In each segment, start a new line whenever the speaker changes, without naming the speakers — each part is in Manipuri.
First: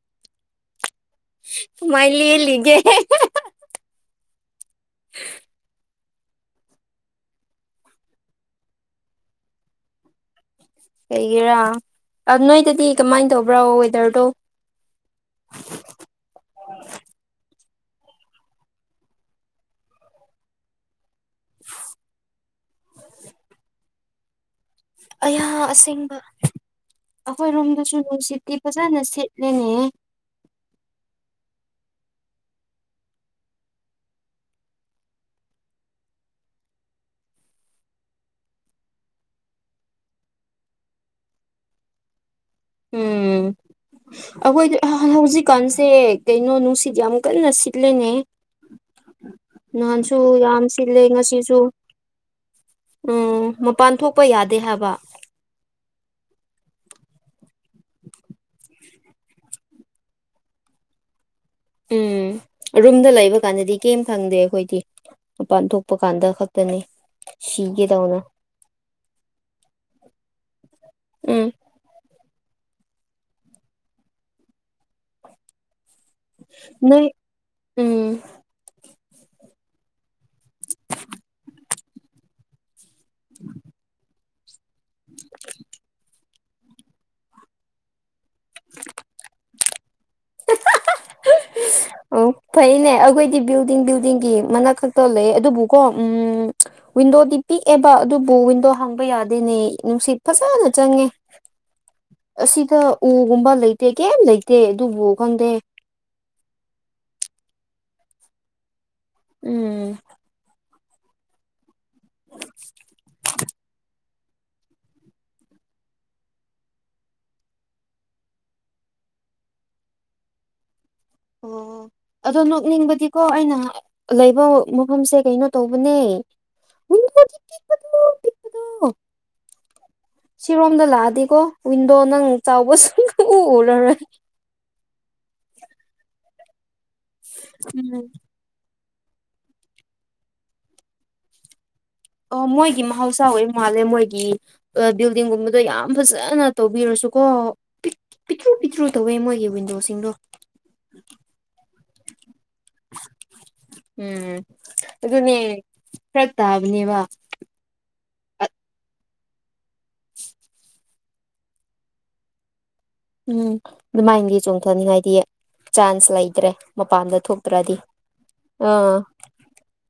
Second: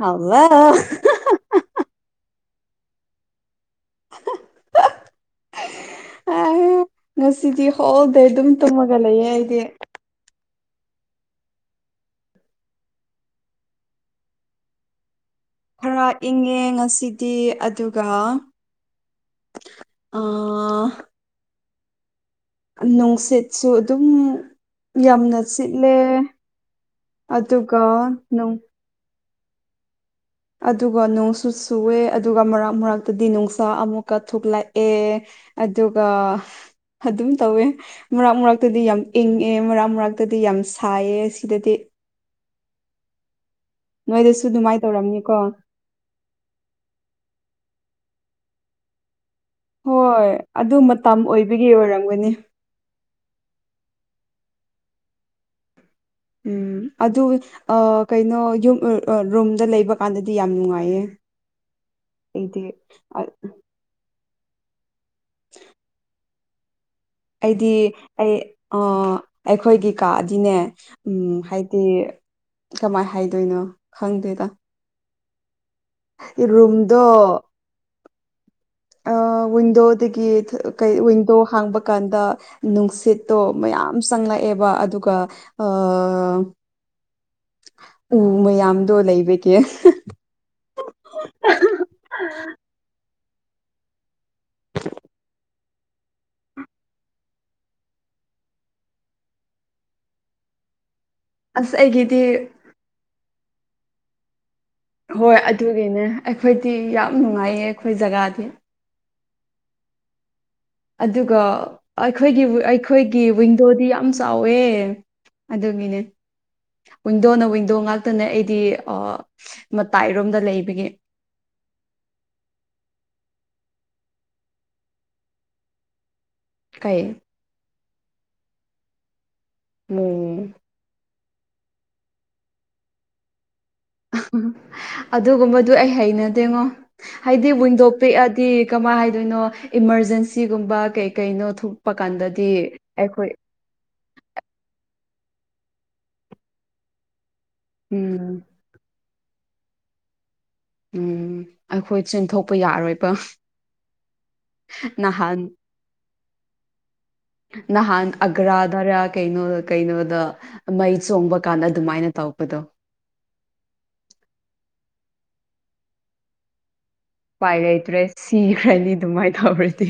ꯍꯧꯂꯣ
ꯀꯃꯥꯏ ꯂꯦꯜꯂꯤꯒꯦ
[inaudible]
[inaudible]
ꯑ ꯉꯁꯤꯗꯤ ꯍꯣꯜꯗꯦ ꯗꯨꯝ ꯇꯨꯝꯃꯒ ꯂꯩꯌꯦ ꯑꯩꯗꯤ
ꯀꯩꯒꯤꯔꯥ ꯑ ꯅꯣꯏꯗꯗꯤ ꯀꯃꯥꯏꯅ ꯇꯧꯕ꯭ꯔꯥ ꯋꯦꯗꯔꯗꯣ
ꯈꯔ ꯏꯪꯉꯦ ꯉꯁꯤꯗꯤ ꯑꯗꯨꯒ ꯑꯥ
[inaudible]
ꯑ ꯅꯨꯡꯁꯤꯠꯁꯨ ꯑꯗꯨꯝ ꯌꯥꯝꯅ
ꯑꯌꯥ
ꯁꯤꯠꯂꯦ
ꯑꯁꯦꯡꯕ
ꯑꯗꯨꯒ ꯅꯨꯡ
ꯖꯅ ꯁꯤꯠꯂꯦꯅꯦ
ꯑꯗꯨꯒ ꯅꯣꯡꯁꯨ ꯆꯨꯌꯦ ꯑꯗꯨꯒ ꯃꯔꯛ ꯃꯔꯛꯇꯗꯤ ꯅꯨꯡꯁꯥ ꯑꯃꯨꯛꯀ ꯊꯣꯛꯂꯛꯑꯦ ꯑꯗꯨꯒ ꯑꯗꯨꯝ ꯇꯧꯋꯦ ꯃꯔꯛ ꯃꯔꯛꯇꯗꯤ ꯌꯥꯝ ꯏꯪꯉꯦ ꯃꯔꯛ ꯃꯔꯛꯇꯗꯤ ꯌꯥꯝ ꯁꯥꯏꯑꯦ ꯁꯤꯗꯗꯤ
ꯎꯝ
ꯅꯣꯏꯗꯁꯨ
ꯑꯩꯈꯣꯏꯗꯤ
ꯑꯗꯨꯃꯥꯏꯅ
ꯑꯥ
ꯇꯧꯔꯝꯅꯤꯀꯣ
ꯍꯧꯖꯤꯛꯀꯥꯟ ꯁꯦ ꯀꯩꯅꯣ ꯅꯨꯡꯁꯤꯠ ꯌꯥꯝ ꯀꯟꯅ ꯁꯤꯠꯂꯦꯅꯦ ꯅꯍꯥꯟꯁꯨ
ꯍꯣꯏ
ꯌꯥꯝ
ꯑꯗꯨ
ꯁꯤꯜꯂꯦ
ꯃꯇꯝ
ꯉꯁꯤꯁꯨ
ꯑꯣꯏꯕꯒꯤ ꯑꯣꯏꯔꯝꯒꯅꯤ
ꯎꯝ ꯃꯄꯥꯟ ꯊꯣꯛꯄ ꯌꯥꯗꯦ ꯍꯥꯏꯕ
ꯎꯝ ꯑꯗꯨ ꯑꯥ ꯀꯩꯅꯣ ꯌꯨꯝ ꯔꯨꯝꯗ ꯂꯩꯕꯀꯥꯟꯗꯗꯤ ꯌꯥꯝ ꯅꯨꯡꯉꯥꯏꯌꯦ
ꯎꯝ
ꯑꯩꯗꯤ
ꯔꯨꯝꯗ ꯂꯩꯕ ꯀꯥꯟꯗꯗꯤ ꯀꯤꯝ ꯈꯪꯗꯦ ꯑꯩꯈꯣꯏꯗꯤ ꯃꯄꯥꯟ ꯊꯣꯛꯄ ꯀꯥꯟꯗ ꯈꯛ ꯇꯅꯦ
ꯑꯩꯗꯤ ꯑꯩ ꯑꯥ ꯑꯩꯈꯣꯏꯒꯤ ꯀꯥꯗꯤꯅꯦ ꯎꯝ ꯍꯥꯏ ꯗꯤ ꯀꯃꯥꯏ ꯍꯥꯏꯗꯣꯏꯅꯣ ꯈꯪꯗꯣꯏꯗ ꯔꯨꯝꯗꯣ
ꯅꯣꯏ ꯎꯝ
ꯑ ꯋꯤꯟꯗꯣꯗꯒꯤ ꯀꯩ ꯋꯤꯟꯗꯣ ꯍꯥꯡꯕ ꯀꯥꯟꯗ ꯅꯨꯡꯁꯤꯠ ꯁꯤꯠꯇꯣ ꯃꯌꯥꯝ ꯆꯪꯂꯛꯑꯦꯕ ꯑꯗꯨꯒ ꯑ ꯎ ꯃꯌꯥꯝꯗꯣ ꯂꯩꯕꯒꯤ
ꯑꯣ ꯐꯩꯌꯦꯅꯦ ꯑꯩꯈꯣꯏꯗꯤ ꯕꯤꯜꯗꯤꯡ ꯕꯤꯜꯗꯤꯡꯒꯤ ꯃꯅꯥꯛ ꯈꯛꯇ ꯂꯩ ꯑꯗꯨꯕꯨꯀꯣ ꯎꯝ ꯋꯤꯟꯗꯣꯗꯤ ꯄꯤꯛꯑꯦꯕ ꯑꯗꯨꯕꯨ ꯋꯤꯟꯗꯣ ꯍꯥꯡꯕ ꯌꯥꯗꯦꯅꯦ ꯅꯨꯡꯁꯤꯠ ꯐꯖꯅ ꯆꯪꯉꯦ
ꯑꯁ ꯑꯩꯒꯤꯗꯤ
ꯑꯁꯤꯗ ꯎꯒꯨꯝꯕ ꯂꯩꯇꯦ ꯀꯤꯝ ꯂꯩ [unintelligible]
ꯍꯣꯏ ꯑꯗꯨꯒꯤꯅꯦ ꯑꯩꯈꯣꯏꯗꯤ ꯌꯥꯝ ꯅꯨꯡꯉꯥꯏꯌꯦ ꯑꯩꯈꯣꯏ ꯖꯒꯥꯗꯤ
ꯎꯝ
ꯑꯗꯨꯒ ꯑꯩꯈꯣꯏꯒꯤ ꯑꯩꯈꯣꯏꯒꯤ ꯋꯤꯟꯗꯣꯗꯤ ꯌꯥꯝ ꯆꯥꯎꯋꯦ ꯑꯗꯨꯒꯤꯅꯦ ꯋꯤꯟꯗꯣꯅ ꯋꯤꯟꯗꯣ ꯉꯥꯛꯇꯅꯦ ꯑꯩꯗꯤ ꯑ ꯃꯇꯥꯏꯔꯣꯝꯗ ꯂꯩꯕꯒꯤ
ꯑꯣ ꯑꯗꯣ ꯅꯣꯛꯅꯤꯡꯕꯗꯤꯀꯣ ꯑꯩꯅ ꯂꯩꯕ ꯃꯐꯝꯁꯦ ꯀꯩꯅꯣ ꯇꯧꯕꯅꯦ
ꯀꯩ
[unintelligible]
ꯎꯝ
ꯁꯤꯔꯣꯝꯗ ꯂꯥꯛꯑꯗꯤꯀꯣ ꯋꯤꯟꯗꯣ ꯅꯪ ꯆꯥꯎꯕꯁꯨꯈꯪ ꯎꯂꯔꯣꯏ
ꯑꯗꯨꯒꯨꯝꯕꯗꯨ ꯑꯩ ꯍꯩꯅꯗꯦꯉꯣ ꯍꯥꯏꯗꯤ ꯋꯤꯟꯗꯣ
ꯎꯝ
ꯄꯤꯛꯑ ꯇꯤ ꯀꯃꯥꯏ ꯍꯥꯏꯗꯣꯏꯅꯣ ꯏꯃꯥꯔꯖꯦꯟꯁꯤꯒꯨꯝꯕ ꯀꯩ ꯀꯩꯅꯣ ꯄ
ꯑꯣ
ꯀꯥꯟꯗꯗꯤ
ꯃꯣꯏꯒꯤ ꯃꯍꯧꯁꯥ
ꯑꯩꯈꯣꯏ
ꯑꯣꯏ ꯃꯥꯜꯂꯦ ꯃꯣꯏꯒꯤ ꯕꯤꯜꯗꯤꯡꯒꯨꯝꯕꯗꯣ ꯌꯥꯝ ꯐꯖꯅ ꯇꯧꯕꯤꯔꯁꯨ ꯀꯣ
ꯎꯝ
ꯄꯤꯠꯇ꯭ꯔꯨ ꯄꯤꯠꯇ꯭ꯔꯨ ꯇꯧꯋꯦ ꯃꯣꯏꯒꯤ ꯋꯤꯟꯗꯣꯁꯤꯡꯗꯣ
ꯎꯝ ꯑꯩꯈꯣꯏ ꯆꯦꯟꯊꯣꯛꯄ ꯌꯥꯔꯣꯏꯕ ꯅꯍꯥꯟ
ꯐꯔꯠ꯭ ꯇꯥꯕꯥ ꯅꯦꯟ
ꯅꯍꯥꯟ ꯑꯒ꯭ꯔꯥ ꯗꯔꯥ ꯀꯩꯅꯣ ꯀꯩꯅꯣꯗ ꯃꯩ ꯆꯣꯡꯕ ꯀꯥꯟꯗ ꯗꯨꯃꯥꯏꯅ ꯇꯧꯄꯗꯣ
ꯎꯝ ꯑꯗꯨꯃꯥꯏꯅꯗꯤ ꯆꯣꯡꯊꯅꯤꯡꯉꯥꯏꯗꯤ ꯆꯥꯟꯁ ꯂꯩꯇ꯭ꯔꯦ ꯃꯄꯥꯟꯗ
ꯎꯄꯥꯏ
ꯊꯣꯛꯇ꯭ꯔꯗꯤ
ꯂꯩꯇ꯭ꯔꯦ ꯁꯤꯈ꯭ꯔꯅꯤ
ꯑꯥ
ꯗꯨꯃꯥꯏ ꯇꯧꯔꯗꯤ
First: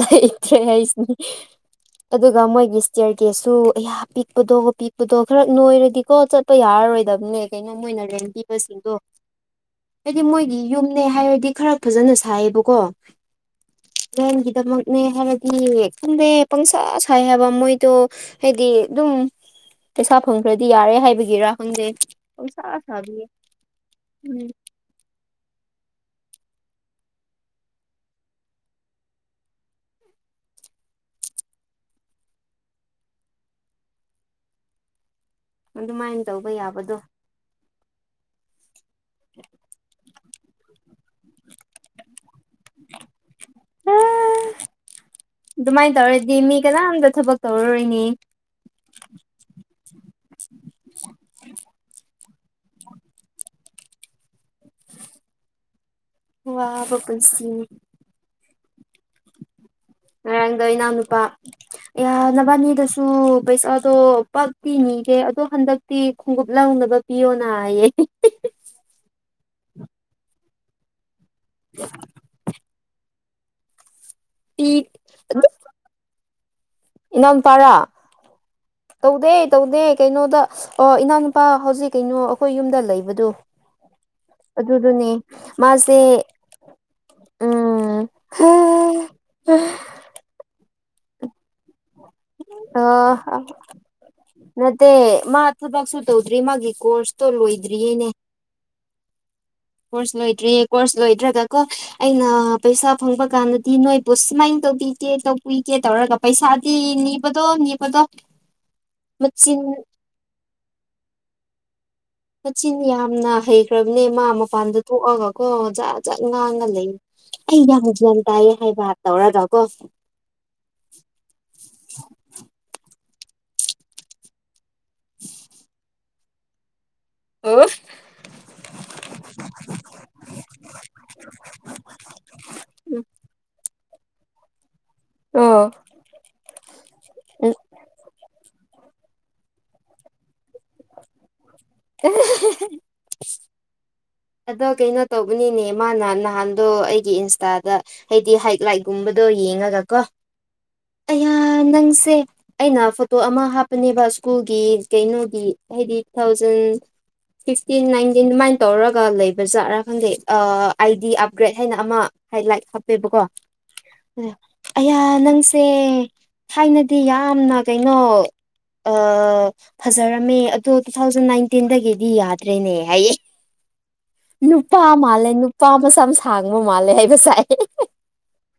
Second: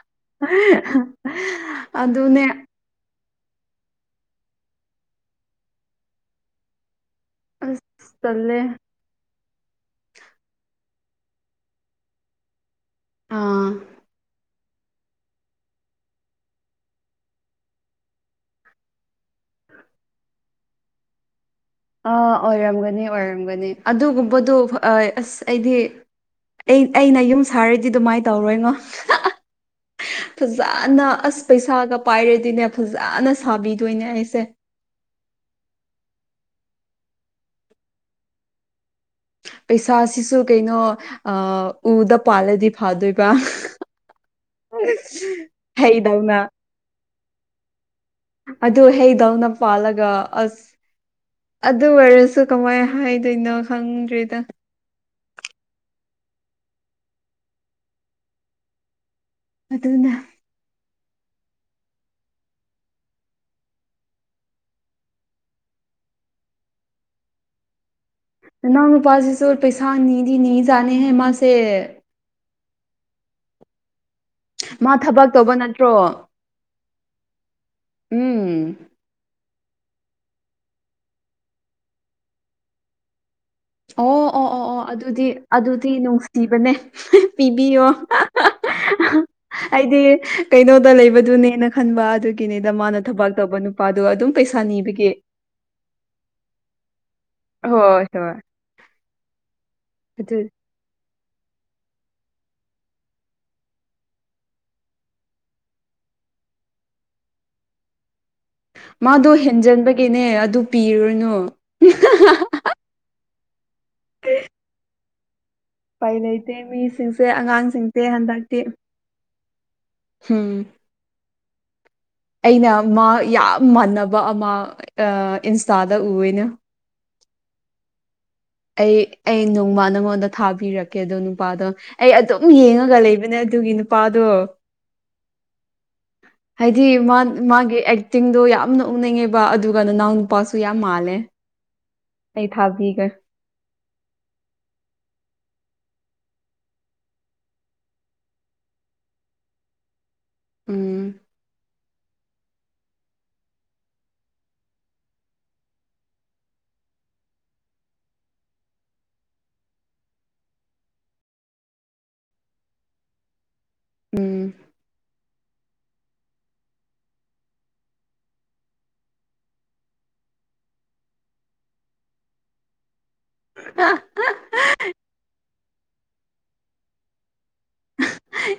ꯂꯩꯇ꯭ꯔꯦ ꯍꯥꯏꯁꯤꯅꯤ
ꯑꯗꯨꯅꯦ
ꯇꯌꯔ ꯒꯦꯁꯁꯨ ꯑꯩꯌꯥ ꯄꯤꯛꯄꯗꯣ ꯄꯤꯛꯄꯗꯣ ꯈꯔ ꯅꯣꯏꯔꯗꯤꯀꯣ ꯆꯠꯄ ꯌꯥꯔꯔꯣꯏꯗꯕꯅꯦ ꯀꯉꯝ ꯑꯣꯏꯅ
ꯑꯁ ꯇꯜꯂꯦ
ꯔꯦꯟꯕꯤꯕꯁꯤꯡꯗꯣ ꯏꯗꯤ ꯃꯣꯏꯒꯤ ꯌꯨꯝꯅꯦ ꯍꯥꯏꯔꯗꯤ ꯈꯔ ꯐꯖꯅ ꯁꯥꯏꯌꯦꯕꯀꯣ
ꯑꯥ
ꯂꯣꯟꯒꯤꯗꯃꯛ ꯅꯦ ꯍꯥꯏꯔꯥꯗꯤ ꯈꯪꯗꯦ ꯄꯪꯁꯥ ꯁꯥꯏ ꯍꯥꯏꯕ ꯃꯣꯏꯗꯣ ꯍꯥꯏꯗꯤ ꯗꯨꯝ ꯄꯩꯁꯥ ꯐꯪꯈ꯭ꯔꯗꯤ ꯌꯥꯔꯦ ꯍꯥꯏꯕꯒꯤꯔ ꯍꯪꯗꯦ
ꯑꯥ ꯑꯣꯏꯔꯝꯒꯅꯤ ꯑꯣꯏꯔꯝꯒꯅꯤ
ꯎꯝ
ꯑꯗꯨꯒꯨꯝꯕꯗꯨ ꯑꯁ ꯑꯩꯗꯤ ꯑꯩꯅ ꯌꯨꯝ ꯁꯥꯔꯗꯤ ꯗꯨꯃꯥꯏ ꯇꯧꯔꯣꯏ ꯉꯣ ꯐꯖꯅ ꯑꯁ ꯄꯩꯁꯥꯒ ꯄꯥꯏꯔꯗꯤꯅꯦ ꯐꯖꯅ ꯁꯥꯕꯤꯗꯣꯏꯅꯦ ꯑꯩꯁꯦ
ꯑꯗꯨꯃꯥꯏꯟ ꯇꯧꯕ ꯌꯥꯕꯗꯣ
ꯄꯩꯁꯥꯁꯤꯁꯨ ꯀꯩꯅꯣ ꯑꯥ ꯎꯗ ꯄꯥꯜꯂꯗꯤ ꯐꯗꯣꯏꯕ
ꯑꯥ ꯗꯨꯃꯥꯏꯟ ꯇꯧꯔꯗꯤ
ꯍꯩꯗꯧꯅ
ꯃꯤ ꯀꯅꯥꯝꯇ ꯊꯕꯛ ꯇꯧꯔꯔꯣꯏꯅꯤ
ꯑꯗꯨ ꯍꯩꯗꯧꯅ ꯄꯥꯟꯂꯒ ꯑꯁ ꯑꯗꯨ ꯑꯣꯏꯔꯁꯨ ꯀꯃꯥꯏꯅ ꯍꯥꯏꯗꯣꯏꯅꯣ ꯈꯪꯗ꯭ꯔꯦꯗ
ꯋꯥꯕ ꯄꯨꯟꯁꯤ ꯅꯤ
ꯑꯗꯨꯅ
[unintelligible] ꯏꯅꯥꯎꯅꯨꯄꯥ ꯑꯥꯌ ꯅꯕꯥꯟꯅꯤꯗꯁꯨ ꯄꯩꯁꯥꯗꯣ ꯄꯞꯇꯤ ꯅꯤꯒꯦ ꯑꯗꯣ ꯍꯟꯗꯛꯇꯤ ꯈꯣꯡꯎꯞ ꯂꯧꯅꯕ ꯄꯤꯌꯣꯅ ꯑꯌꯦ
ꯅꯥ
ꯄꯤ
ꯃꯥ ꯊꯕꯛ ꯇꯧꯕ ꯅꯠꯇ꯭ꯔꯣ
ꯏꯅꯥꯎꯝꯄꯥꯔꯥ
ꯎꯝ
ꯇꯧꯗꯦ ꯇꯧꯗꯦ ꯀꯩꯅꯣꯗ ꯑꯣ ꯏꯅꯥꯎꯅꯨꯄꯥ ꯍꯧꯖꯤꯛ ꯀꯩꯅꯣ ꯑꯩꯈꯣꯏ ꯌꯨꯝꯗ ꯂꯩꯕꯗꯨ
ꯑꯣ ꯑꯣ ꯑꯣ ꯑꯣ
ꯑꯗꯨꯗꯨꯅꯦ
ꯑꯗꯨꯗꯤ ꯑꯗꯨꯗꯤ
ꯃꯥꯁꯦ
ꯅꯨꯡꯁꯤꯕꯅꯦ ꯄꯤꯕꯤꯌꯣ
ꯎꯝ
ꯑꯩꯗꯤ ꯀꯩꯅꯣꯗ ꯂꯩꯕꯗꯨꯅꯦꯅ ꯈꯟꯕ ꯑꯗꯨꯒꯤꯅꯤꯗ
ꯑ
ꯃꯥꯅ ꯊꯕꯛ ꯇꯧꯕ ꯅꯨꯄꯥꯗꯣ ꯑꯗꯨꯝ ꯄꯩꯁꯥ
ꯅꯠꯇꯦ
ꯅꯤꯕꯒꯤ
ꯃꯥ ꯊꯕꯛ ꯁꯨ ꯇꯧꯗ꯭ꯔꯤ ꯃꯥꯒꯤ ꯀꯣꯔꯁ ꯇꯣ
ꯍꯣꯏ
ꯂꯣꯏꯗ꯭ꯔꯤꯌꯦꯅꯦ
ꯍꯣꯏ
ꯀꯣꯔꯁ
ꯑꯗꯨ
ꯂꯣꯏꯗ꯭ꯔꯤꯌꯦ ꯀꯣꯔꯁ ꯂꯣꯏꯗ꯭ꯔꯒꯀꯣ ꯑꯩꯅ ꯄꯩꯁꯥ ꯐꯪꯕ ꯀꯥꯟꯗꯗꯤ ꯅꯣꯏꯕꯨ ꯁꯨꯃꯥꯏꯅ ꯇꯧꯕꯤꯒꯦ ꯇꯧꯕꯤꯒꯦ ꯇꯧꯔꯒ ꯄꯩꯁꯥꯗꯤ ꯅꯤꯕꯗꯣ ꯅꯤꯕꯗꯣ
ꯃꯥꯗꯣ
ꯃꯆꯤꯟ
ꯍꯦꯟꯖꯟꯕꯒꯤꯅꯦ ꯑꯗꯨ ꯄꯤꯔꯨꯔꯥꯅꯨ
ꯃꯆꯤꯟ ꯌꯥꯝꯅ ꯍꯩꯈ꯭ꯔꯕꯅꯦ ꯃꯥ ꯃꯄꯥꯟꯗ ꯊꯣꯛꯑꯒ ꯀꯣ ꯖꯥ
ꯎꯄꯥꯏ
ꯖꯥꯠ
ꯂꯩꯇꯦ
ꯉꯥꯡꯉꯥ ꯂꯩ
ꯃꯤꯁꯤꯡꯁꯦ
ꯑꯩ ꯌꯥꯝ
ꯑꯉꯥꯡꯁꯤꯡꯁꯦ
ꯒꯥꯌꯟ ꯇꯥꯏꯌꯦ ꯍꯥꯏꯕ ꯇꯧꯔꯗ꯭ꯔꯀꯣ
ꯍꯨꯝ ꯑꯩꯅ ꯃꯥ ꯌꯥꯝ ꯃꯥꯟꯅꯕ ꯑꯃ ꯑꯥ ꯏꯟꯁꯇꯥꯗ ꯎꯌꯦꯅ
ꯑꯣ
ꯑꯩ ꯑꯩ ꯅꯣꯡꯃ ꯅꯉꯣꯟꯗ ꯊꯥꯕꯤꯔꯛꯀꯦ ꯑꯗꫭ ꯅꯨꯄꯥꯗꯣ ꯑꯩ ꯑꯗꯨꯝ ꯌꯦꯡꯉꯒꯥ ꯂꯩꯕꯅꯦ ꯑꯗꯨꯒꯤ ꯅꯨꯄꯥꯗꯣ
ꯑꯣ
ꯍꯥꯏꯗꯤ ꯃꯥ ꯃꯥꯒꯤ ꯑꯦꯛꯇꯤꯡꯗꯣ ꯌꯥꯝꯅ ꯎꯅꯤꯡꯉꯦꯕ ꯑꯗꯨꯒ ꯅꯅꯥꯎ ꯅꯨꯄꯥꯁꯨ ꯌꯥꯝ ꯃꯥꯜꯂꯦ ꯑꯩ ꯊꯥꯕꯤꯒꯦ
ꯑꯗꯣ ꯀꯩꯅꯣ ꯇꯧꯕꯅꯤꯅꯦ ꯃꯥꯅ ꯅꯍꯥꯟꯗꯣ ꯑꯩꯒꯤ ꯏꯟꯁꯇꯥꯗꯥ ꯍꯥꯏꯗꯤ ꯍꯥꯏꯠ ꯂꯥꯏꯛꯒꯨꯝꯕꯗꯣ ꯌꯦꯡꯉꯒ ꯀꯣ
ꯎꯝ
ꯑꯌꯥ ꯅꯪꯁꯦ ꯑꯩꯅ ꯐꯣꯇꯣ ꯑꯃꯥ ꯍꯥꯞꯄꯅꯦꯕ ꯏꯁ꯭ꯀꯨꯜꯒꯤ ꯀꯩꯅꯣꯒꯤ ꯍꯥꯏꯗꯤ ꯇꯨ ꯊꯥꯎꯖꯟ ꯐꯤꯞꯇꯤꯟ ꯅꯥꯏꯟꯇꯤꯟ ꯑꯗꯨꯃꯥꯏꯅ ꯇꯧꯔꯥ [unintelligible] ꯂꯩꯕ ꯖꯥꯠꯔꯥ ꯈꯪꯗꯦ ꯑꯥ ꯑꯥꯏꯗꯤ ꯑꯞꯒ꯭ꯔꯦꯗ ꯍꯥꯏꯅ ꯑꯃꯥ ꯍꯥꯏ ꯂꯥꯏꯛ ꯍꯥꯞꯄꯦꯕꯀꯣ
ꯎꯝ
ꯑꯌꯥ ꯅꯪꯁꯦ ꯊꯥꯏꯅꯗꯤ ꯌꯥꯝꯅ ꯀꯩꯅꯣ ꯑꯥ ꯐꯖꯔꯝꯃꯦ ꯑꯗꯣ ꯇꯨ ꯊꯥꯎꯖꯟ ꯅꯥꯏꯟꯇꯤꯟꯗꯒꯤꯗꯤ ꯌꯥꯗ꯭ꯔꯦꯅꯦ ꯍꯥꯏꯌꯦ
ꯑ [unintelligible]
ꯅꯨꯄꯥ ꯃꯥꯜꯂꯦ ꯅꯨꯄꯥ ꯃꯁꯝ ꯁꯥꯡꯕ ꯃꯥꯜꯂꯦ ꯍꯥꯏꯕꯁꯥꯏ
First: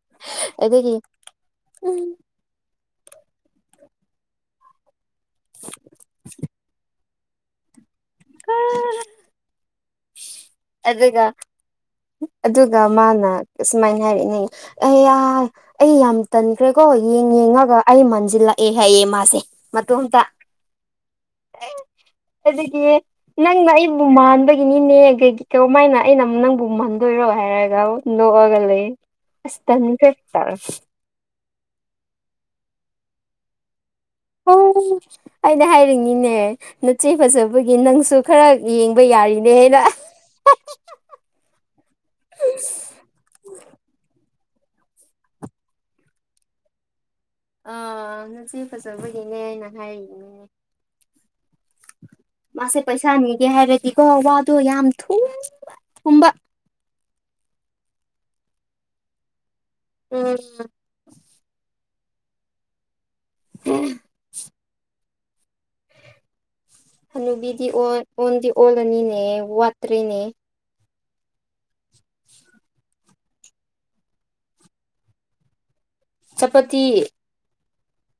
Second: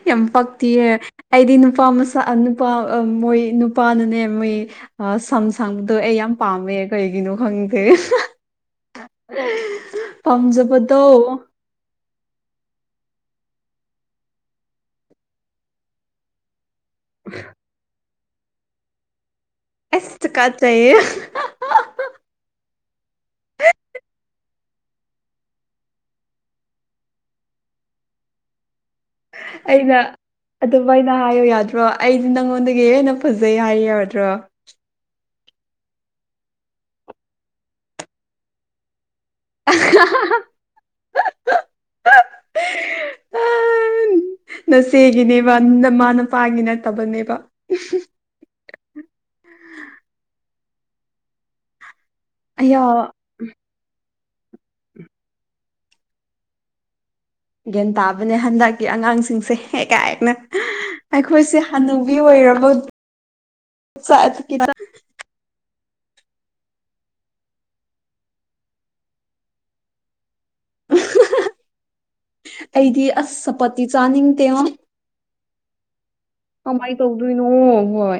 ꯌꯥꯝ ꯄꯛꯇꯤꯌ‌ꯦ ꯑꯩꯗꯤ ꯅꯨꯄꯥ
ꯎꯝ
ꯃꯁꯝ ꯑꯥ ꯅꯨꯄꯥ ꯑꯝ ꯃꯣꯏ ꯅꯨꯄꯥꯅꯅꯦ ꯃꯣꯏ ꯑꯥ ꯁꯝ ꯁꯥꯡꯕꯗꯣ ꯑꯩ ꯌꯥꯝ ꯄꯥꯝꯃꯦ ꯀꯩꯒꯤꯅꯣ ꯈꯪꯗꯦ ꯄꯥꯝꯖꯕꯥ
ꯑꯗꯨꯒꯥ ꯑꯗꯨꯒ ꯃꯥꯅ ꯑꯁꯨꯃꯥꯏꯅ ꯍꯥꯏꯕꯅꯦ ꯑꯩ ꯌꯥꯝ ꯑꯩ ꯌꯥꯝ ꯇꯟꯈ꯭ꯔꯦꯀꯣ ꯌꯦꯡ ꯌꯦꯡꯉꯒ ꯑꯩ ꯃꯟꯁꯤꯜꯂꯛꯑꯦ ꯍꯥꯏꯌꯦ ꯃꯥꯁꯦ
ꯑꯁ
ꯃꯇꫭꯝꯇꯥ
ꯇꯨꯀꯠꯆꯩꯌꯦ
ꯑꯗꯨꯗꯤ ꯅꯪꯅ ꯑꯩꯕꯨ ꯃꯥꯟꯕꯒꯤꯅꯤꯅꯦ [unintelligible] ꯀꯧ ꯃꯥꯏꯅ ꯑꯩꯅ ꯅꯪꯕꯨ ꯃꯥꯟꯗꯣꯏꯔꯣ ꯍꯥꯏꯔꯒ ꯅꯣꯛꯑꯒ ꯂꯩ ꯑꯁ
ꯑꯩꯅ
ꯇꯟꯈꯔ‌ꯦ ꯇꯧꯔ‌ꯦ
[unintelligible] ꯍꯥꯏꯌꯣ ꯌꯥꯗ꯭ꯔꯣ ꯑꯩꯗꯤ ꯅꯪꯉꯣꯟꯗꯒꯤ ꯍꯦꯟꯅꯥ ꯐꯖꯩ ꯍꯥꯏꯌꯨ ꯌꯥꯗ꯭ꯔꯥ
ꯑꯣ [unintelligible] ꯑꯩꯅ ꯍꯥꯏꯔꯤꯉꯤꯅꯦ ꯅꯆꯦ ꯐꯖꯕꯒꯤ ꯅꯪꯁꯨ ꯈꯔ ꯌꯦꯡꯕ ꯌꯥꯔꯤꯅꯤ
[unintelligible] ꯅꯆꯦꯒꯤꯅꯦꯕ ꯅꯃꯥ ꯅꯄꯥꯒꯤ ꯅꯠꯇꯕꯅꯦꯕꯥ
ꯑꯥ ꯅꯆꯦ ꯐꯖꯕꯒꯤꯅꯦ ꯑꯩꯅ ꯍꯥꯏꯅꯤꯅꯦ ꯃꯥꯁꯦ
ꯑꯌꯥ
ꯄꯩꯁꯥ ꯅꯤꯒꯦ ꯍꯥꯏꯔꯗꯤꯀꯣ ꯋꯥꯗꯣ ꯌꯥꯝ ꯊꯨꯝꯕ ꯊꯨꯝꯕ
ꯒ꯭ꯌꯥꯟ ꯇꯥꯕꯅꯦ ꯍꯟꯗꯛꯀꯤ ꯑꯉꯥꯡꯁꯤꯡꯁꯦ ꯍ‌ꯦꯛ ꯀꯥꯏꯅ
ꯎꯝ
ꯑꯩꯈꯣꯏꯁꯦ ꯍꯥꯟꯅꯨꯕꯤ ꯑꯣꯏꯔꯕ [unintelligible]
ꯍꯅꯨꯕꯤꯗꯤ ꯑꫭꯟ ꯑꯣꯟꯗꯤ ꯑꯣꯜꯂꯅꯤꯅꯦ ꯋꯥꯠꯇ꯭ꯔꯦꯅꯦ
ꯑꯩꯗꯤ ꯑꯁ ꯄꯄꯇꯤ ꯆꯅꯤꯡꯗ‌ꯦꯉꫭ
ꯆꯄꯇꯤ
ꯀꯃꯥꯏ ꯇꯧꯗꯣꯏꯅꯣ ꯍꯣꯏ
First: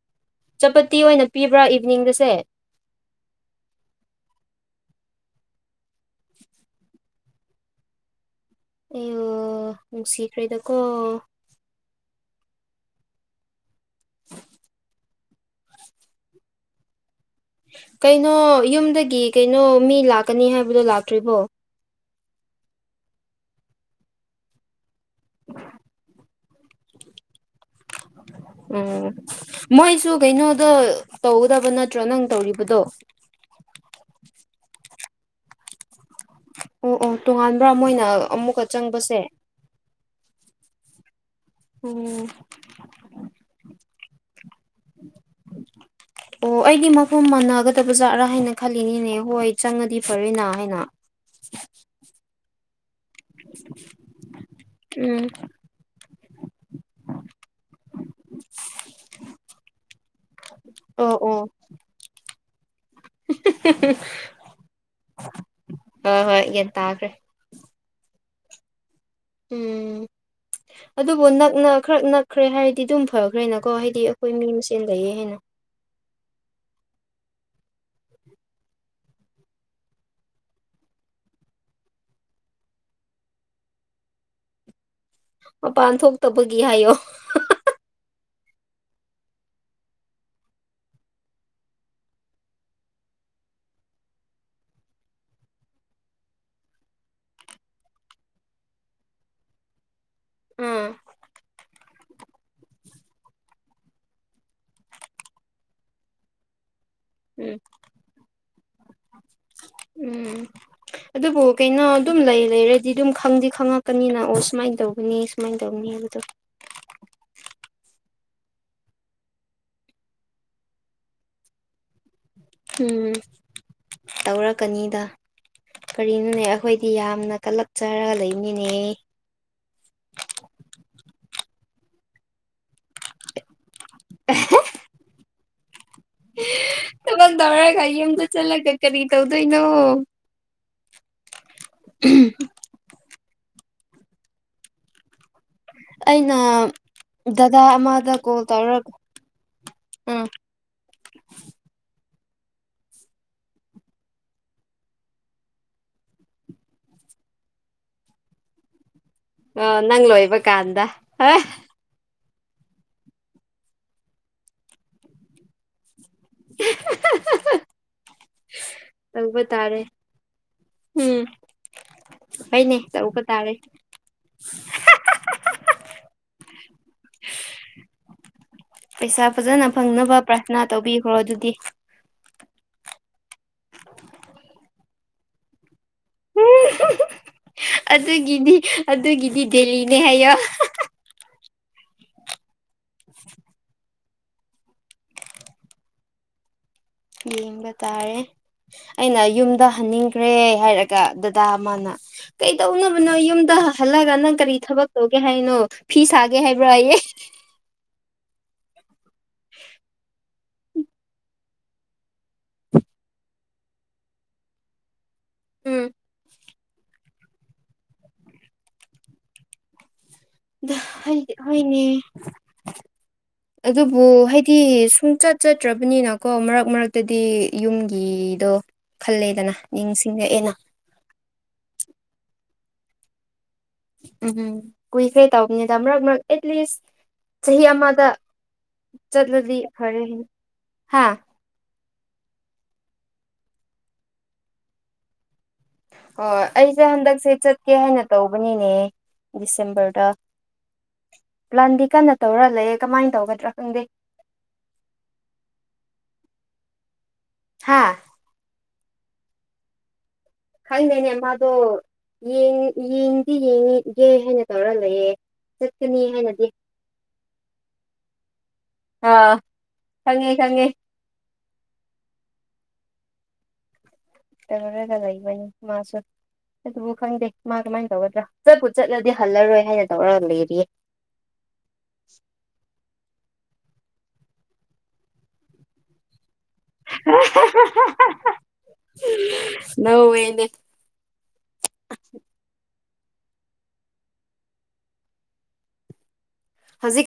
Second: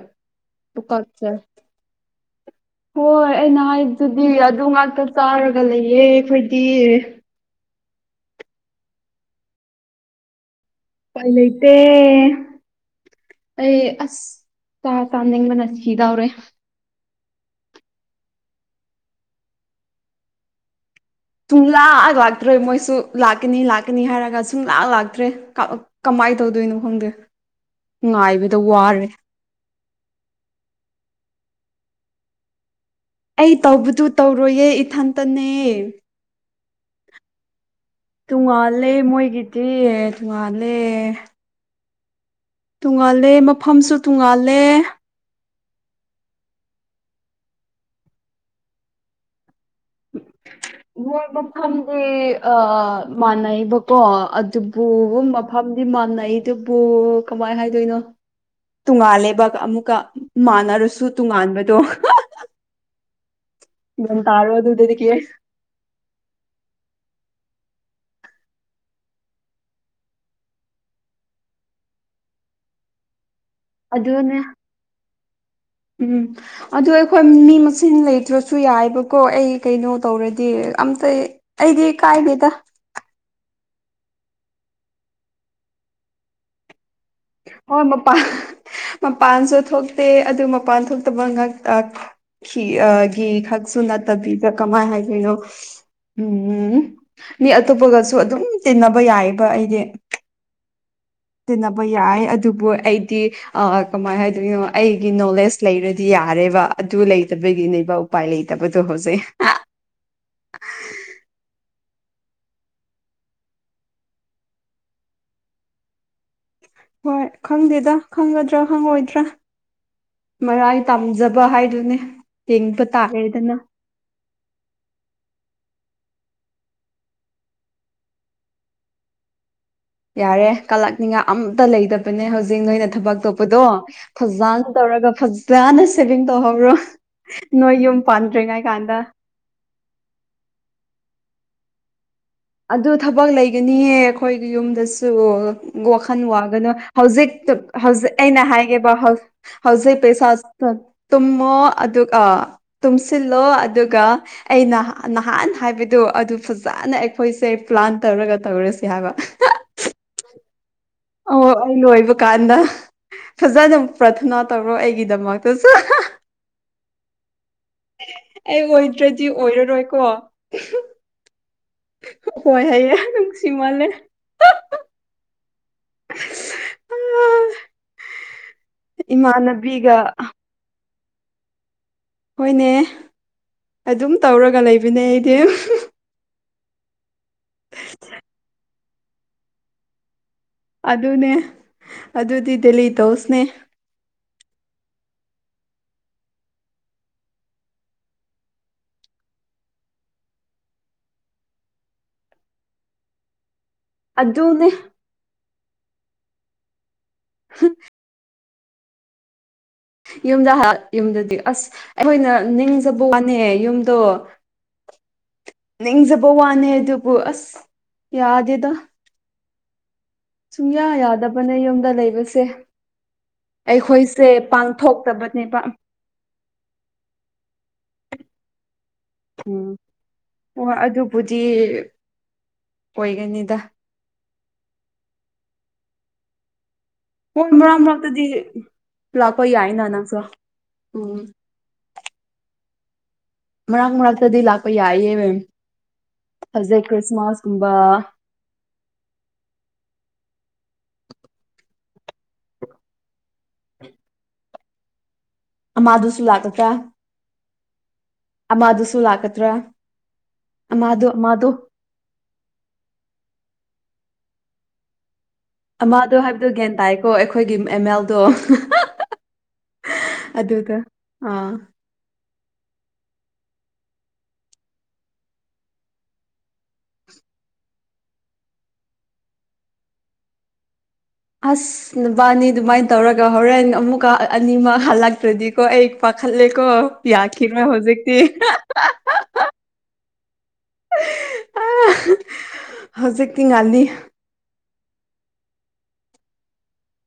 ꯆꯄꯇꯤ ꯑꯣꯏꯅ
ꯇꯨꯀꯠꯆꯩ
ꯄꯤꯕ꯭ꯔꯥ ꯏꯚꯤꯅꯤꯡꯗꯁꯦ
ꯍꯣꯏ ꯑꯩꯅ ꯍꯥꯏꯗꯨꯗꯤ ꯑꯗꯨ ꯉꯥꯛꯇ ꯆꯥꯔꯒ ꯂꯩꯌꯦ ꯑꯩꯈꯣꯏꯗꯤ
ꯑꯦꯌ‌ꫭ ꯅꯨꯡꯁꯤꯈ꯭ꯔꯦꯗꯀꯣ
ꯇ‌ꯦ ꯑꯩ ꯑꯁ ꯆꯥꯛ ꯆꯥꯅꯤꯡꯕꯅ ꯁꯤꯗꯧꯔꯦ
ꯀꯩꯅꯣ ꯌꯨꯝꯗꯒꯤ ꯀꯩꯅꯣ ꯃꯤ ꯂꯥꯛꯀꯅꯤ ꯍꯥꯏꯕꯗꯣ ꯂꯥꯛꯇ꯭ꯔꯤꯕꯣ
ꯁꯨꯡꯂꯥꯛ ꯂꯥꯛꯇ꯭ꯔ‌ꯦ ꯃꯣꯏꯁꯨ ꯂꯥꯛꯀꯅꯤ ꯂꯥꯛꯀꯅꯤ ꯍꯥꯏꯔꯒ ꯁꯨꯡꯂꯥꯛ ꯂꯥꯛ ꯇ꯭ꯔꯦ ꯀꯃꯥꯏ ꯇꯧꯗꯣꯏꯅꯣ ꯈꯪꯗꯦ ꯉꯥꯏꯕꯗ ꯋꯥꯔꯦ
ꯎꯝ ꯃꯣꯏꯁꯨ ꯀꯩꯅꯣꯗ ꯇꯧꯒꯗꯕ ꯅꯠꯇ꯭ꯔꯥ ꯅꯪ ꯇꯧꯔꯤꯕꯗꯣ
ꯑꯩ ꯇꯧꯕꯗꯨ ꯇꯧꯔꯣꯏꯌꯦ ꯏꯊꯟꯇꯅꯦ
ꯑꯣ ꯑꯣ ꯇꯣꯉꯥꯟꯕ꯭ꯔꯥ ꯃꯣꯏꯅ ꯑꯃꯨꯛꯀ
ꯇꯣꯉꯥꯜꯂꯦ
ꯆꯪꯕꯁꯦ
ꯃꯣꯏꯒꯤꯗꯤ ꯇꯣꯉꯥꯜꯂꯦ
ꯎꯝ
ꯇꯣꯡꯉꯥꯜꯂꯦ ꯃꯐꯝꯁꯨ ꯇꯣꯡꯉꯥꯜꯂꯦ
ꯑꯣ ꯑꯩꯗꯤ ꯃꯐꯝ ꯃꯥꯟꯅꯒꯗꯕ ꯖꯥꯠꯔꯥ ꯍꯥꯏꯅ ꯈꯜꯂꯤꯅꯤꯅꯦ ꯍꯣꯏ ꯆꯪꯉꯗꯤ ꯐꯔꯦꯅꯥ ꯍꯥꯏꯅ
ꯃꯣꯏ ꯃꯐꯝꯗꯤ ꯑ ꯃꯥꯟꯅꯩꯕꯀꯣ ꯑꯗꯨꯕꯨ
ꯎꯝ
ꯃꯐꯝꯗꯤ ꯃꯥꯟꯅꯩꯗꯨꯕꯨ ꯀꯃꯥꯏ ꯍꯥꯏꯗꯣꯏꯅꯣ ꯇꯣꯉꯥꯜꯂꯦꯕꯒ ꯑꯃꯨꯛꯀ ꯃꯥꯟꯅꯔꯁꯨ
ꯑꯣ ꯑꯣ
ꯇꯣꯉꯥꯟꯕꯗꯨ
[unintelligible]
ꯒ꯭ꯌꯥꯟ ꯇꯥꯔꯕ ꯑꯗꯨꯗꯗꯤ ꯀꯤ
ꯍꯣꯏ ꯍꯣꯏ ꯒ꯭ꯌꯥꯟ ꯇꯥꯈ꯭ꯔꯦ ꯎꯝ ꯑꯗꯨꯕꯨ ꯅꯛꯅ ꯈꯔꯛ ꯅꯛꯈ꯭ꯔꯦ ꯍꯥꯏꯗꯤ ꯗꯨꯝ ꯐꯈ꯭ꯔꯦꯅꯀꯣ ꯍꯥꯏꯗꯤ ꯑꯈꯣꯏ
ꯑꯗꯨꯅꯦ
ꯃꯤ ꯃꯁꯦꯟ ꯂꯩꯌꯦ ꯍꯥꯏꯅ
ꯎꯝ ꯑꯗꯨ ꯑꯈꯣꯏ ꯃꯤ ꯃꯁꯦꯡ ꯂꯩꯇ꯭ꯔꯁꯨ ꯌꯥꯏꯕꯀꯣ ꯑꯩ ꯀꯩꯅꯣ ꯇꯧꯔꯗꯤ ꯑꯝꯇ ꯑꯩꯗꯤ ꯀꯥꯏꯗꯦꯗ
ꯃꯄꯥꯟ ꯊꯣꯛꯇꯕꯒꯤ ꯍꯥꯏꯌꯣ
ꯍꯣꯏ ꯃꯄꯥꯟ ꯃꯄꯥꯟꯁꯨ ꯊꯣꯛꯇꯦ ꯑꯗꯨ ꯃꯄꯥꯟ ꯊꯣꯛꯇꯕ ꯉꯛꯇ ꯈꯤ ꯑꯥ ꯒꯤ ꯈꯛꯁꯨ ꯅꯠꯇꯕꯤꯕ ꯀꯃꯥꯏ ꯍꯥꯏꯗꫭꯏꯅꯣ ꯎꯝ ꯃꯤ ꯑꯇꯣꯞꯄꯒꯁꯨ ꯑꯗꯨꯝ ꯇꯤꯟꯅꯕ ꯌꯥꯏꯌꯦꯕ ꯑꯩꯗꯤ
ꯎꯝ
ꯇꯤꯟꯅꯕ ꯌꯥꯏ ꯑꯗꯨꯕꯨ ꯑꯩꯗꯤ ꯑꯥ ꯑ ꯀꯃꯥꯏ ꯍꯥꯏꯗꯣꯏꯅꯣ ꯑꯩꯒꯤ ꯅꯣꯂꯦꯖ ꯂꯩꯔꯗꯤ ꯌꯥꯔꯦꯕ ꯑꯗꯨ
ꯎꯝ
ꯂꯩꯇꯕꯒꯤꯅꯦꯕ ꯎꯄ ꯄꯥꯏ ꯂꯩꯇꯕꯗꯨ ꯍꯧꯖꯤꯛ
ꯎꯝ ꯑꯗꯨꯕꯨ ꯀꯩꯅꯣ ꯑꯗꯨꯝ ꯂꯩ ꯂꯩꯔꯗꯤ ꯑꯗꯨꯝ ꯈꯪꯗꯤ ꯈꯪꯉꯛꯀꯅꯤꯅ ꯑꯣ ꯁꯨꯃꯥꯏꯟ ꯇꯧꯒꯅꯤ ꯁꯨꯃꯥꯏꯟ ꯇꯧꯅꯤ ꯍꯥꯏꯕꯗꯣ
ꯍꯣꯏ ꯈꯪꯗꯦꯗ ꯈꯪꯒꯗ꯭ꯔꯥ ꯈꯪꯉꯣꯏꯗ꯭ꯔꯥ ꯃꯔꯥꯏ ꯇꯥꯝꯖꯕ ꯍꯥꯏꯗꯨꯅꯤ
ꯎꯝ ꯇꯧꯔꯛꯀꯅꯤꯗ ꯀꯔꯤꯅꯣꯅꯦ ꯑꯈꯣꯏꯗꯤ ꯌꯥꯝꯅ ꯀꯂꯛꯆꯔꯒ ꯂꯩꯕꯅꯤꯅꯦ
ꯌꯥꯔꯦ ꯀꯜꯂꯛꯅꯤꯡꯉꯥꯏ ꯑꯝꯇ ꯂꯩꯇꯕꯅꯦ ꯍꯧꯖꯤꯛ ꯅꯣꯏꯅ ꯊꯕꯛ ꯇꯣꯛꯄꯗꯣ ꯐꯖꯥꯟ ꯇꯧꯔꯒ ꯐꯖ ꯖꯥꯅ ꯁꯦꯚꯤꯡ ꯇꯧꯍꯧꯔꯣ
ꯊꯕꯛ
ꯅꯣꯏ ꯌꯨꯝ ꯄꯥꯟꯗ꯭ꯔꯤꯉꯩ ꯀꯥꯟꯗ
ꯗꯣꯢꯅꯣ [unintelligible]
ꯑꯗꯨ ꯊꯕꯛ ꯂꯩꯒꯅꯤꯌꯦ ꯑꯈꯣꯏꯒꯤ ꯌꯨꯝꯗꯁꯨ ꯋꯥꯈꯜ
ꯑꯩꯅ
ꯋꯥꯒꯅꯨ ꯍꯧꯖꯤꯛ
ꯗꯗꯥ
ꯍꯧꯖꯤꯛ
ꯑꯃꯗ ꯀꯣꯜ
ꯑꯩꯅ ꯍꯥꯏꯒꯦꯕ
ꯇꯧꯔꯒ
ꯍꯧꯖꯤ ꯍꯧꯖꯤꯛ
ꯎꯝ
ꯄꯩꯁꯥ [unintelligible] ꯇꯨꯝꯃꯣ ꯑꯗꯨꯒ ꯇꯨꯡꯁꯤꯜꯂꯣ ꯑꯗꯨꯒ ꯑꯩ ꯅꯍꯥꯟ ꯅꯍꯥꯟ ꯍꯥꯏꯕꯗꯣ ꯑꯗꯨ ꯐꯖꯟꯅ ꯑꯦꯄ ꯑꯈꯣꯏꯁꯦ ꯄ꯭ꯂꯥꯟ ꯇꯧꯔꯒ ꯇꯧꯔꯁꯤ ꯍꯥꯏꯕ
ꯑ ꯅꯪ ꯂꯣꯏꯕ ꯀꯥꯟꯗ [unintelligible]
ꯑꯣ ꯑꯩ ꯂꯣꯏꯕ ꯀꯥꯟꯗ ꯐꯖꯅ ꯄ꯭ꯔꯊꯅꯥ ꯇꯧꯔꯣ ꯑꯩꯒꯤꯗꯃꯛꯇꯁꯨ [unintelligible]
[unintelligible]
ꯑꯩ ꯑꯣꯏꯗ꯭ꯔꯗꯤ
ꯇꯧꯕ ꯇꯥꯔꯦ
ꯑꯣꯏꯔꯔꯣꯏꯀꯣ [unintelligible]
ꯎꯝ
ꯍꯣꯏ
ꯍꯣꯏꯅꯦ
ꯍꯥꯏ
ꯇꯧꯕ
ꯅꯪ
ꯇꯥꯔꯦ
ꯁꯤꯃꯂꯦ
ꯄꯩꯁꯥ ꯐꯖꯅ
ꯏꯃꯥꯟꯅꯕꯤꯒ
ꯐꯪꯅꯕ ꯄ꯭ꯔꯥꯊꯅꯥ ꯇꯧꯕꯤꯈ꯭ꯔꯣ ꯑꯗꯨꯗꯤ
ꯍꯣꯏꯅꯦ ꯑꯗꯨꯝ ꯇꯧꯔꯒ ꯂꯩꯕꯅꯦ ꯑꯩꯗꯤ
ꯑꯗꯨꯒꯤꯗꯤ ꯑꯗꯨꯒꯤꯗꯤ ꯗꯦꯜꯂꯤꯅꯦ ꯍꯥꯏꯌꯣ
ꯑꯗꯨꯅꯦ ꯑꯗꯨꯗꯤ ꯗꯦꯂꯤ ꯇꯧꯁꯅꯦ
ꯌꯦꯡꯕ ꯇꯥꯔꯦ ꯑꯩꯅ ꯌꯨꯝꯗ ꯍꯟꯅꯤꯡꯈ꯭ꯔꯦ ꯍꯥꯏꯔꯒ ꯗꯗꯥ ꯑꯃꯅ ꯀꯩ ꯇꯧꯅꯕꯅꯣ ꯌꯨꯝꯗ ꯈꯜꯂꯒ ꯅꯪ ꯀꯔꯤ
ꯑꯗꯨꯅꯦ
ꯊꯕꯛ ꯇꯧꯒꯦ ꯍꯥꯏꯅꯣ ꯐꯤ ꯁꯥꯒꯦ ꯍꯥꯏꯕ꯭ꯔꯥꯌꯦ
ꯎꯝ
[inaudible]
ꯌꯨꯝꯗ ꯌꯨꯝꯗꯗꯤ ꯑꯁ ꯑꯩꯈꯣꯏꯅ ꯅꯤꯡꯖꯕ ꯋꯥꯅꯦ ꯌꯨꯝꯗꯣ
ꯎꯝ
ꯅꯤꯡꯖꯕ ꯋꯥꯅꯦꯗꯤꯕꯨꯁ ꯌꯥꯗꯦꯗ ꯁꯨꯡꯌꯥ ꯌꯥꯗꯕꯅꯦ
ꯍꯣꯏꯅꯦ
ꯌꯨꯝꯗ ꯂꯩꯕꯁꯦ
ꯑꯗꯨꯕꯨ
ꯑꯩꯈꯣꯏꯁꯦ
ꯍꯥꯏꯗꯤ ꯁꯨꯡꯆꯠ
ꯄꯥꯡꯊꯣꯛꯇꯕꯅꯦꯕ
ꯆꯠꯇ꯭ꯔꯕꯅꯤꯅ ꯀꯣ ꯃꯔꯛ ꯃꯔꯛꯇꯗꯤ ꯌꯨꯝꯒꯤꯗꯣ ꯈꯜꯂꯦꯗꯅ ꯅꯤꯡꯁꯤꯡꯉꯛꯑꯦꯅ
ꯕꯨꯗꯤ ꯑꯣꯏꯒꯅꯤꯗ
ꯎꯝꯝ ꯀꯨꯏꯈ꯭ꯔꯦ ꯇꯧꯕꯅꯤꯗ ꯃꯔꯛ ꯃꯔꯛ ꯑꯦꯠꯂꯤꯁ
ꯍꯣꯏ
ꯆꯍꯤ
ꯃꯔꯛ
ꯑꯃꯗ
ꯃꯔꯛꯇꯗꯤ ꯂꯥꯛꯄ
ꯆꯠꯂꯗꯤ
ꯌꯥꯏꯅ
ꯐꯔꯦ
ꯅꯪꯁꯨ
ꯍꯥ
ꯎꯝ ꯃꯛ ꯃꯔꯛꯇꯗꯤ ꯂꯥꯛꯄ ꯌꯥꯏꯌꯦ ꯅꯪ
ꯍꯣꯏ ꯑꯩꯁꯦ ꯍꯟꯗꯛꯁꯦ ꯆꯠꯀꯦ ꯍꯥꯏꯅ ꯇꯧꯕꯅꯤꯅꯦ ꯗꯤꯁꯦꯝꯕꯔꯗ ꯄ꯭ꯂꯥꯟꯗꯤ ꯀꯟꯅ ꯇꯧꯔ ꯂꯩꯌꯦ ꯀꯃꯥꯏ ꯇꯧꯒꯗ꯭ꯔꯥ ꯈꯪꯗꯦ
ꯑꯃꯥꯗꯨꯁꯨ ꯂꯥꯛꯀꯗ꯭ꯔꯥ
ꯍꯥꯥ
ꯑꯃꯥꯗꯨꯁꯨ ꯂꯥꯛꯀꯗ꯭ꯔꯥ ꯑꯃꯗꯣ
ꯈꯪꯗꯦꯅꯦ
ꯑꯃꯗꯣ
ꯃꯥꯗꯣ ꯌꯦꯡ ꯌꯦꯡꯗꯤ ꯌꯦꯡꯉꯒꯦ ꯍꯥꯏꯅ ꯇꯧꯔ ꯂꯩꯌꯦ ꯆꯠꯀꯅꯤ
ꯑꯃꯥꯗꯣ
ꯍꯥꯏꯅꯗꯤ
ꯍꯥꯏꯕꯗꯣ ꯒ꯭ꯌꯥꯟ ꯇꯥꯏꯀꯣ ꯑꯩꯈꯣꯏꯒꯤ ꯑꯦꯝ ꯑꯦꯜꯗꯣ
ꯑꯥ ꯈꯪꯉꯦ ꯈꯪꯉꯦ
ꯑꯗꯨꯗ ꯑꯥ
ꯃꯥꯁꯨꯨ ꯑꯗꯨꯕꯨ ꯈꯪꯗꯦ ꯃꯥ ꯀꯃꯥꯏꯅ ꯇꯧꯒꯗ꯭ꯔꯥ ꯆꯠꯄꯨ ꯆꯠꯂꯗꯤ ꯍꯜꯂꯔꯣꯏ ꯍꯥꯏꯅ ꯇꯧꯔꯒ ꯂꯩꯔꯤꯌꯦ
ꯑꯁ ꯅꯨꯕꯥꯅꯤ ꯗꯨꯃꯥꯏ ꯇꯧꯔꯒ ꯍꯣꯔꯦꯟ ꯑꯃꯨꯛꯀ ꯑꯅꯤꯃꯛ ꯍꯜꯂꯛꯇ꯭ꯔꯗꯤꯀꯣ ꯑꯩ ꯄꯥꯈꯠꯂꯦꯀꯣ ꯌꯥꯈ꯭ꯔꯤꯗ꯭ꯔ ꯍꯧꯖꯤꯛꯇꯤ
ꯅꯧꯋꯦꯅꯦ
ꯍꯧꯖꯤꯛꯇꯤ ꯉꯜꯅꯤ
ꯍꯧꯖꯤꯛ